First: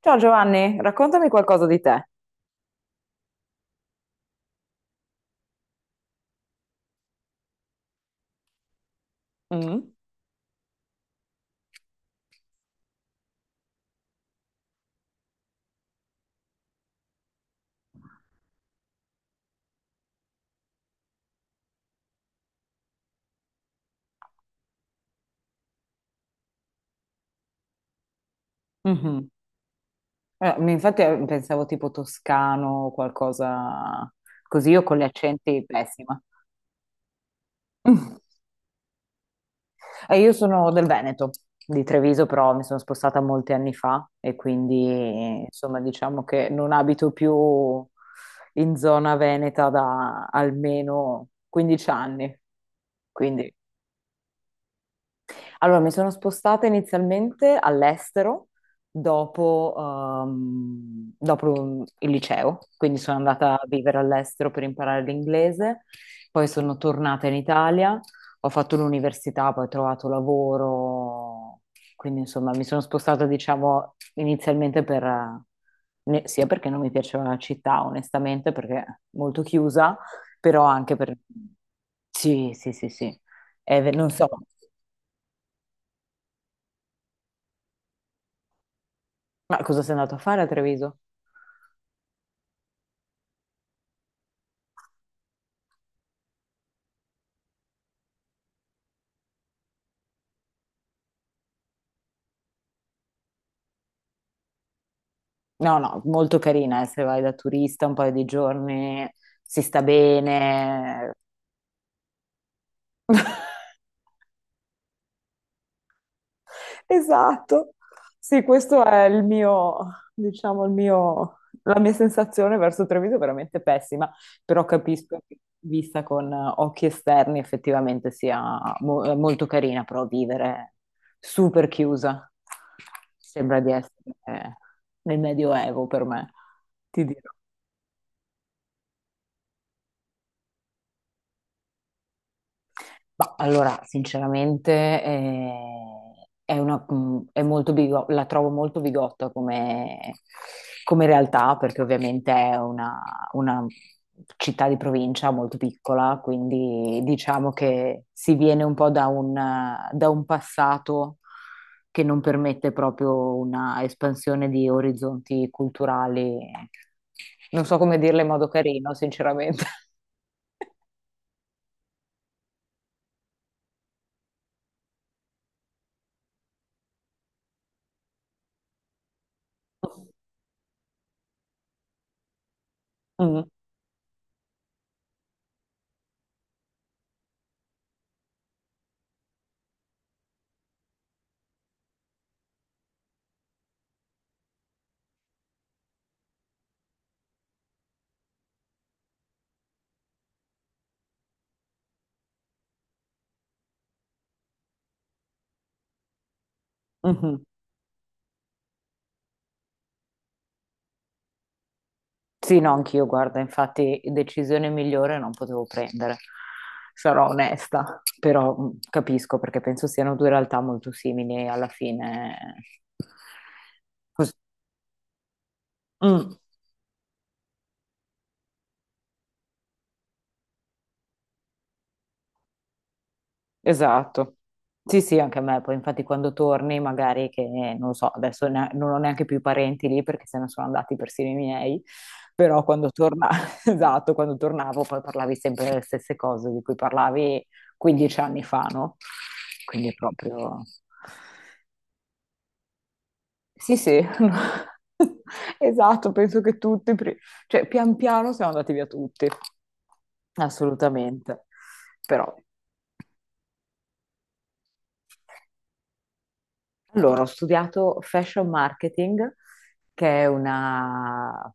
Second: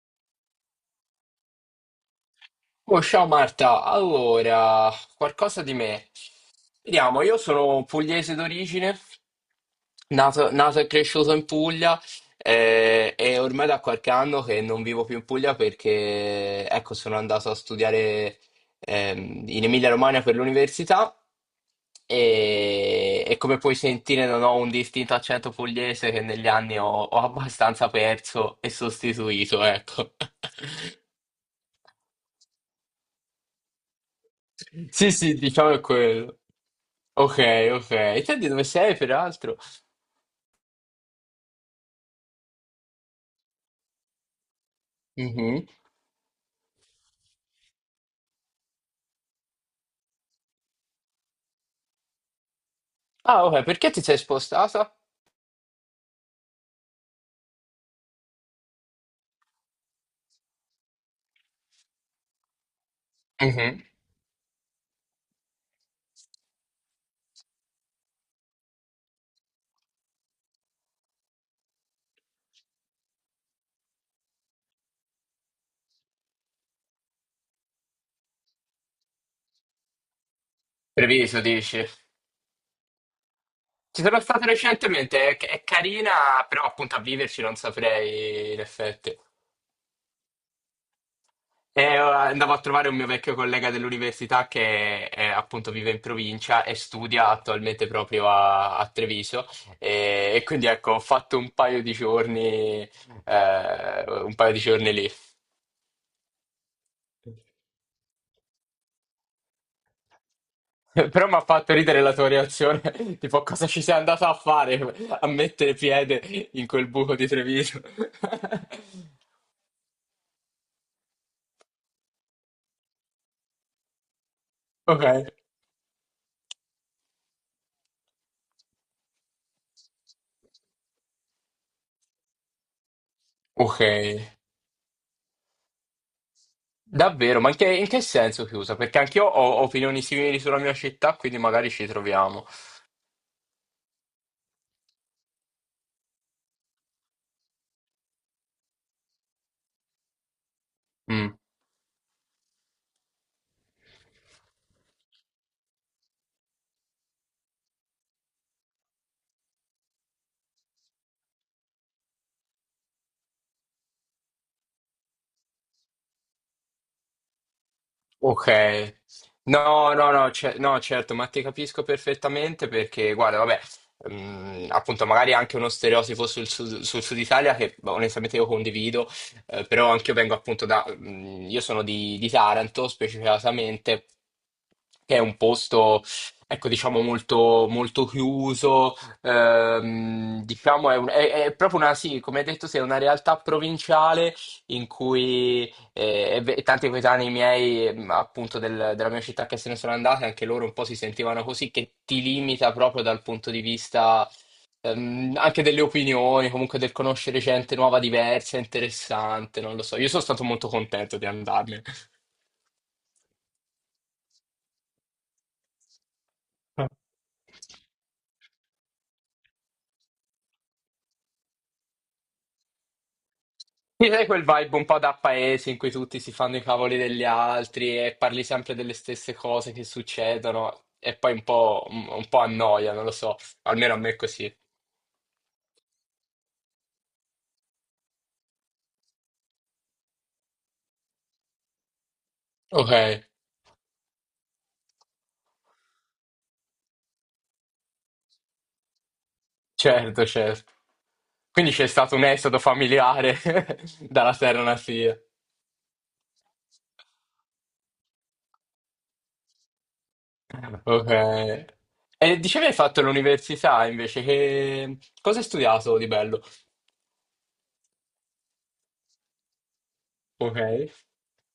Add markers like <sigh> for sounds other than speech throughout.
Ciao Giovanni, raccontami qualcosa di te. Oh, ciao Marta, allora, qualcosa di me. Vediamo, io sono pugliese d'origine, Mm. nato e cresciuto in Puglia e ormai da qualche anno che non vivo più in Puglia perché, ecco, sono andato a studiare in Emilia-Romagna per l'università e come puoi sentire non ho un distinto accento pugliese che negli anni ho abbastanza perso e Mhm. sostituito, ecco. <laughs> Infatti, pensavo tipo toscano o qualcosa così. Io con gli Sì, sì, accenti diciamo è pessima. quello. Ok, ok. <laughs> E te di dove sei, peraltro? E io sono del Veneto, di Treviso, però mi sono spostata molti anni fa e quindi eh, Mhm. insomma diciamo che non abito più in zona veneta da almeno 15 anni. Ah, Quindi ok, perché ti sei spostata? Allora, mi sono spostata inizialmente all'estero dopo il liceo. Quindi sono andata a Mhm. vivere all'estero per imparare l'inglese, poi sono tornata in Italia, ho fatto l'università, poi ho trovato lavoro. Quindi, insomma, mi sono spostata, diciamo, inizialmente sia perché non mi piaceva la città, onestamente, perché è molto chiusa, però anche per... Treviso, dici? Sì, sì, sì, sì. Ci Non sono so. stato recentemente, è carina, però appunto a viverci non saprei in effetti. Ma cosa sei andato a fare a Treviso? Andavo a trovare un mio vecchio collega dell'università che appunto vive in provincia e studia attualmente proprio a Treviso e quindi ecco ho fatto un paio di giorni, un paio di giorni lì. No, no, molto carina, se vai da turista un paio di giorni, si sta bene. <laughs> Però mi ha fatto ridere la tua reazione, <laughs> tipo <laughs> cosa ci sei andata a fare <laughs> a mettere piede in quel buco di Esatto, Treviso. <laughs> sì, questo è diciamo, la mia sensazione verso Treviso è veramente pessima, però Ok, capisco che vista con occhi esterni effettivamente sia molto carina, però vivere super chiusa sembra di ok. essere eh, nel Medioevo per me, ti dirò. Davvero, ma in che senso chiusa? Perché anch'io ho opinioni simili sulla mia città, quindi magari ci troviamo. Ma allora, sinceramente, è una- è molto bigo- la trovo molto bigotta come, come Mm. realtà, perché ovviamente è una città di provincia molto piccola, quindi diciamo che si viene un po' da un passato che non permette proprio una espansione di orizzonti culturali. Non so come dirla in modo Ok. carino, sinceramente. <laughs> No, no, no, no, certo, ma ti capisco perfettamente perché, guarda, vabbè, mm, appunto, magari anche uno stereotipo sul sud Italia che boh, onestamente io condivido, però anche io vengo appunto da, mm, io sono di Taranto Mm, specificatamente, che è un posto, ecco, diciamo molto, molto chiuso, diciamo è proprio una, sì, come hai detto, sì, è una realtà provinciale in cui e tanti coetanei miei, appunto, della mia città che se ne sono andati, anche loro un po' si sentivano così, che ti limita proprio dal punto di vista anche delle opinioni, comunque del mhm. conoscere gente nuova, diversa, interessante, non lo so. Io sono stato molto contento di andarmene. Sì, no, anch'io, guarda, infatti decisione migliore non potevo prendere, Eh, sarò onesta, però capisco perché penso siano due realtà molto simili e alla fine... Mi dai cos- quel vibe un po' da paese in cui tutti si Mm. fanno i cavoli degli altri e parli sempre delle stesse cose che succedono e poi un po' annoia, non lo so, almeno a me è Esatto. così. Sì, sì, anche a me. Poi, infatti, quando torni, magari che non lo so, adesso non ho neanche più i parenti lì perché se ne sono andati persino i miei. Però Ok, <laughs> esatto, quando tornavo poi parlavi sempre delle stesse cose di cui parlavi 15 anni fa, no? Quindi è certo, proprio. certo. Quindi c'è stato un esodo familiare Sì, <laughs> sì. dalla Serra Nasia. <laughs> Esatto, penso che tutti, cioè pian piano siamo andati via tutti. Ok. Assolutamente. Però E dicevi hai fatto l'università invece, che... cosa hai studiato di bello? Allora, ho studiato fashion marketing, che è Ok.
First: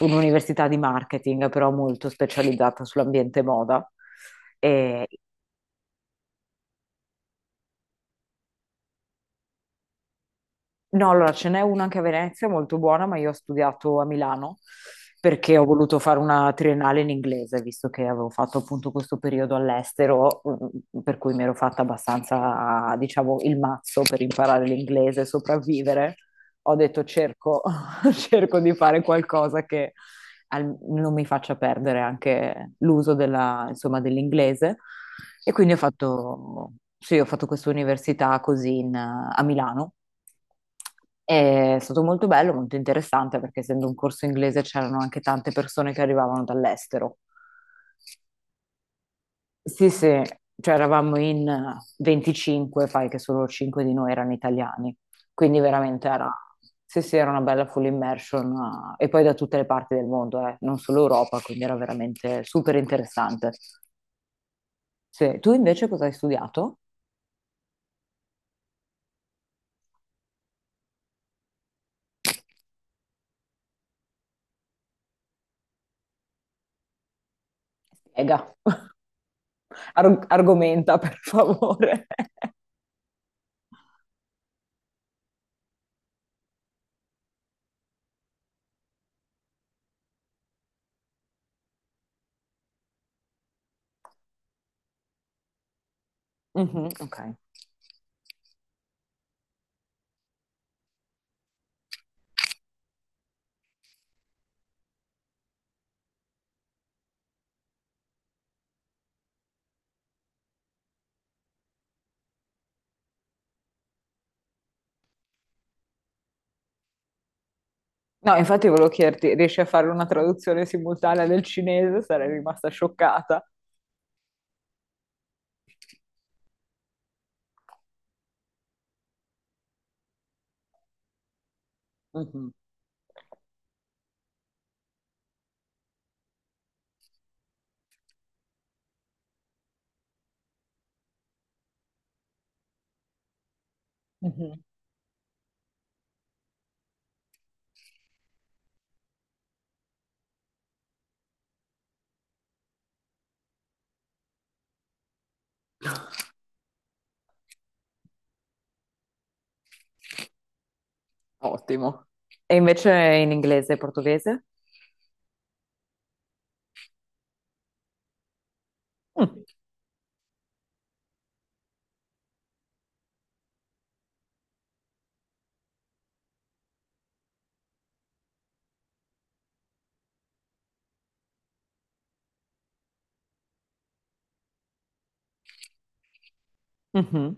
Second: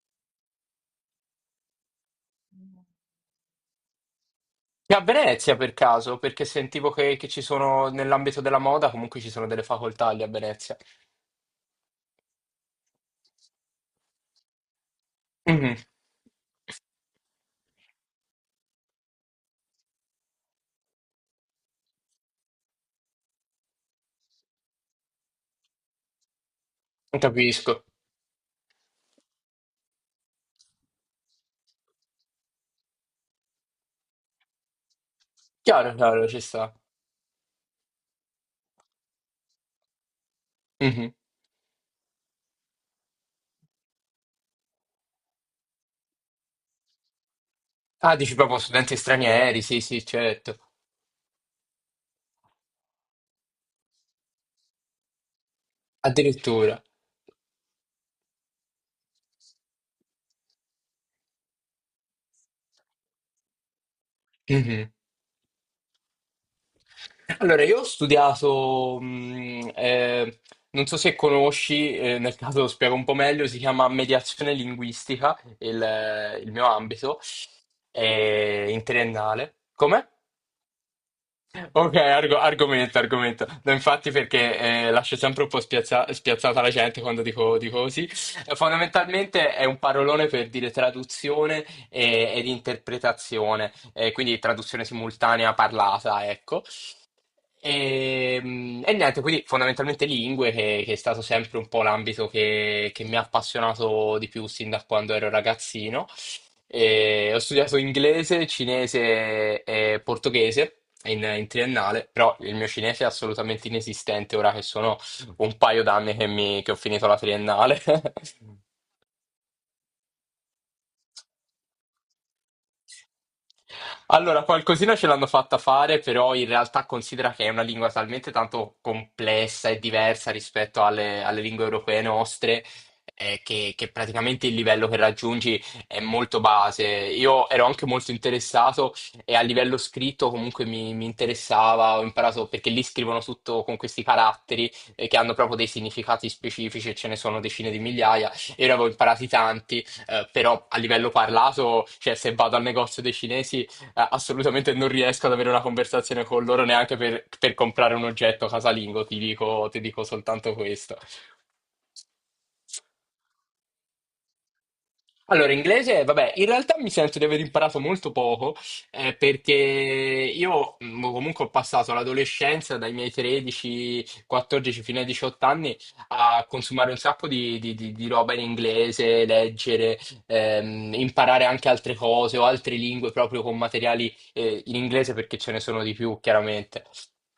un'università di marketing, però molto specializzata sull'ambiente moda. E a E- Venezia per caso, perché sentivo che ci sono, nell'ambito della moda, comunque ci sono delle facoltà lì a Venezia. no, allora ce n'è una anche a Venezia, molto buona, ma io ho studiato a Milano perché ho Mhm. voluto fare una triennale in inglese, visto che avevo fatto appunto questo periodo all'estero, per cui mi ero fatta abbastanza, diciamo, il mazzo per imparare l'inglese e sopravvivere. Ho detto, cerco, Capisco. <laughs> <laughs> cerco di fare qualcosa che non mi faccia perdere anche l'uso insomma, dell'inglese. E quindi ho Chiaro, chiaro, ci fatto, sta. sì, ho fatto questa università a Milano. Mhm. È stato molto bello, molto interessante perché essendo un corso inglese c'erano anche tante persone che arrivavano dall'estero. Ah, dici proprio studenti stranieri, sì, Sì, sì, sì, certo. cioè eravamo in 25, fai che solo 5 di noi erano italiani, quindi veramente Addirittura. sì, sì, era una bella full immersion. E poi da tutte le parti del mondo, non solo Europa, quindi era veramente super interessante. Mhm. Sì. Tu invece cosa hai studiato? Allora, io ho studiato, non so se conosci, nel caso lo spiego un po' meglio, si chiama mediazione linguistica, il mio ambito, Spiega. In <laughs> triennale. Come? Argomenta per Ok, favore. <laughs> Argomento, argomento. No, infatti perché lascio sempre un po' spiazzata la gente quando dico, dico così. Fondamentalmente è un parolone per dire ed interpretazione, quindi traduzione simultanea parlata, ecco. Mhm, ok. E niente, quindi fondamentalmente lingue, che è stato sempre un po' l'ambito che mi ha appassionato di più sin da quando ero ragazzino. E ho studiato inglese, cinese e portoghese in triennale, però il mio cinese è assolutamente inesistente ora che sono un paio d'anni che che ho finito la triennale. No, infatti <laughs> volevo chiederti, riesci a fare una traduzione simultanea del cinese? Sarei rimasta scioccata. Allora, qualcosina ce l'hanno fatta fare, però in realtà considera che è una lingua talmente tanto complessa e diversa rispetto alle lingue europee Mhm. nostre, che praticamente il livello che raggiungi è molto base. Io ero anche molto interessato e a livello scritto comunque mi interessava, ho imparato perché lì scrivono tutto con questi Mhm. caratteri, che hanno proprio dei significati specifici e ce ne sono decine di migliaia. Io ne avevo imparati tanti, però a livello parlato, cioè se vado al negozio dei cinesi assolutamente non riesco ad avere una conversazione con loro neanche per comprare un oggetto casalingo, ti dico soltanto questo. Ottimo. E invece in inglese e portoghese? Allora, inglese, vabbè, in realtà mi sento di aver imparato molto poco, Mm, perché io comunque ho passato l'adolescenza dai miei 13, 14 fino ai 18 anni a consumare un sacco di roba in inglese, leggere, imparare anche altre cose o altre lingue proprio con materiali, in inglese perché ce ne sono di più, chiaramente. mhm.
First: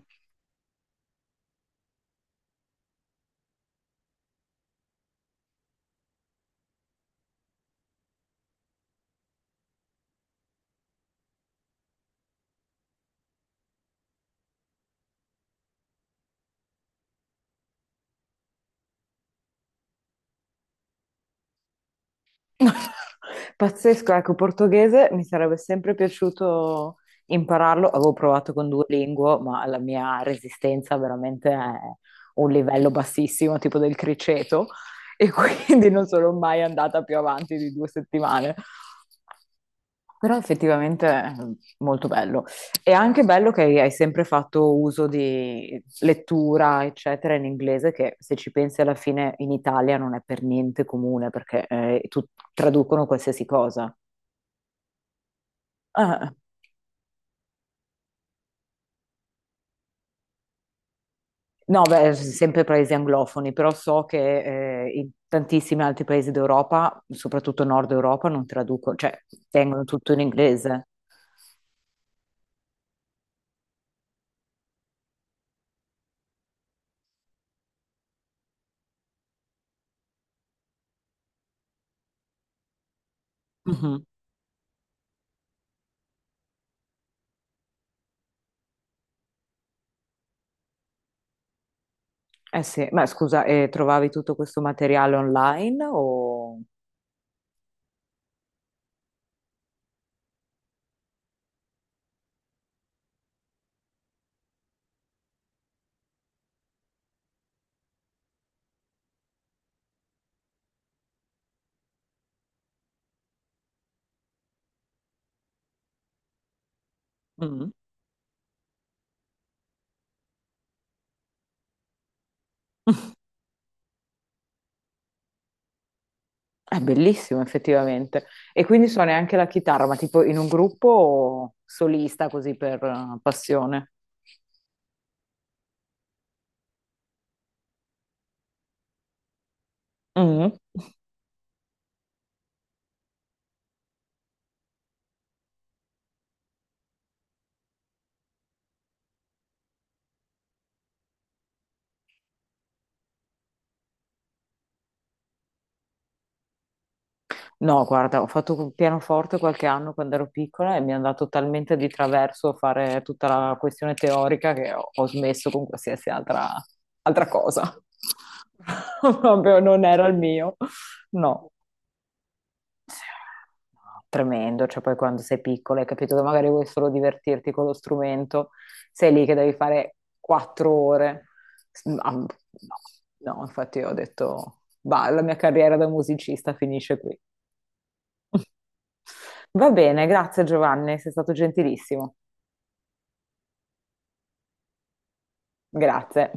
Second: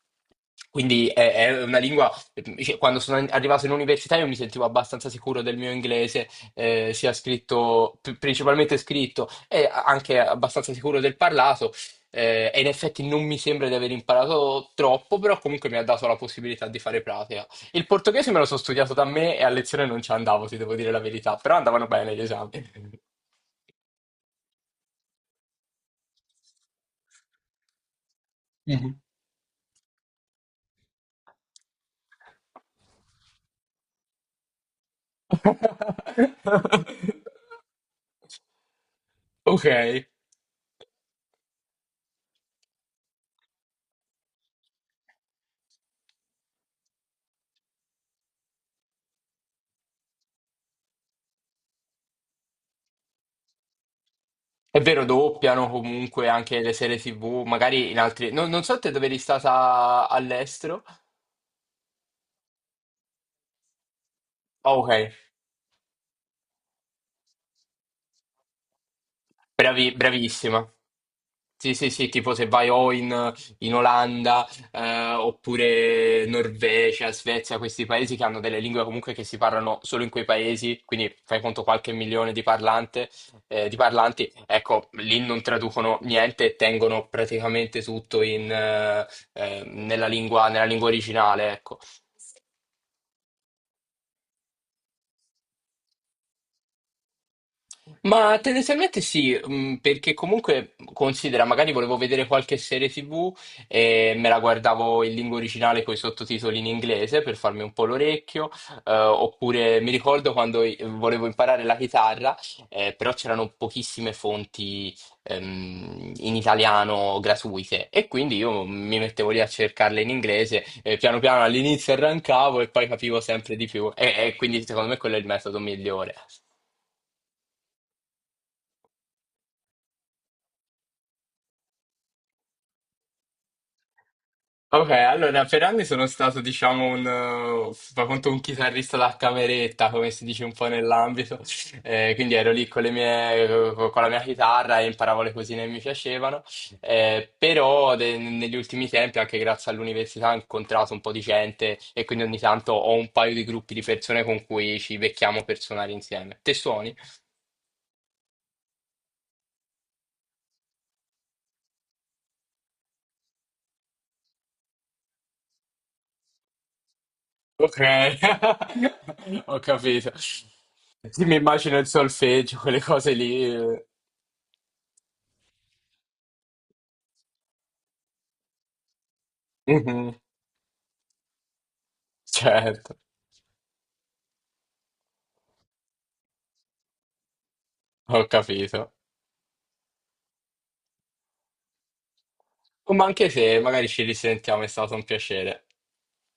Quindi è una lingua, cioè, quando sono arrivato in università io mi sentivo abbastanza sicuro del mio inglese principalmente scritto e anche abbastanza sicuro del parlato. E in effetti non mi sembra di aver imparato troppo, però comunque mi ha dato la possibilità di fare pratica. Il portoghese me lo sono studiato da me e a lezione non ci andavo, ti devo dire la verità, però andavano bene gli esami. <laughs> Pazzesco, ecco, portoghese mi sarebbe sempre piaciuto impararlo. Avevo provato con Mhm. Duolingo, ma la mia resistenza veramente è un livello bassissimo, tipo del criceto, e <laughs> quindi non sono mai <laughs> andata più avanti di 2 settimane. Ok, è Però effettivamente è molto bello. E anche bello che hai sempre fatto uso di lettura, eccetera, in inglese, che se ci pensi alla fine in Italia non è per niente comune perché traducono qualsiasi cosa. vero, doppiano comunque Ah, anche le serie TV, magari in altri... Non, non so te dove eri stata all'estero. no, beh, sempre paesi anglofoni, però so Ah, che in ok. tantissimi altri paesi d'Europa, soprattutto Nord Europa, non traducono, cioè tengono tutto in Bravissima. inglese. Sì, sì, sì, tipo se vai in Olanda, oppure Norvegia, Svezia, questi paesi che hanno delle lingue comunque che si parlano solo in quei paesi, quindi fai conto qualche milione di parlante, di Mhm. parlanti, ecco, lì non traducono niente e tengono praticamente tutto nella lingua originale, ecco. Eh sì, ma scusa, trovavi tutto questo materiale online o... Ma tendenzialmente sì, perché comunque considera, magari volevo vedere qualche serie TV e me la guardavo in lingua originale con i sottotitoli in inglese per farmi un po' l'orecchio, oppure mi ricordo quando volevo imparare la chitarra, però c'erano pochissime fonti in italiano Mhm. gratuite e quindi io mi mettevo lì a cercarle in inglese, piano piano all'inizio arrancavo e poi capivo sempre di più e quindi secondo me quello è il metodo migliore. È bellissimo effettivamente. E quindi suoni anche la chitarra, ma tipo in un gruppo o solista così per passione? Ok, allora per anni sono stato, diciamo, fa conto un chitarrista da cameretta, come si dice Mm. un po' nell'ambito. Quindi ero lì con le mie, con la mia chitarra e imparavo le cosine che mi piacevano. Negli ultimi tempi, anche grazie all'università, ho incontrato un po' di gente e quindi ogni tanto ho un paio di gruppi di persone con cui ci becchiamo per suonare insieme. Te suoni? No, guarda, ho fatto il pianoforte qualche anno quando ero piccola e mi è andato talmente di traverso a fare tutta la questione teorica che ho smesso con qualsiasi altra cosa. Ok, <laughs> <laughs> Proprio ho non era capito. il mio. Sì, mi No. immagino il solfeggio, quelle cose lì. Tremendo, cioè poi quando sei piccolo hai capito che magari vuoi solo divertirti con lo strumento, sei lì che devi fare Mhm. 4 ore. <laughs> Certo, No, no, infatti io ho detto, bah, la mia carriera da musicista finisce qui. ho capito. <laughs> Va bene, grazie Giovanni, sei stato gentilissimo. Ma anche se magari ci risentiamo, è stato un piacere. Grazie.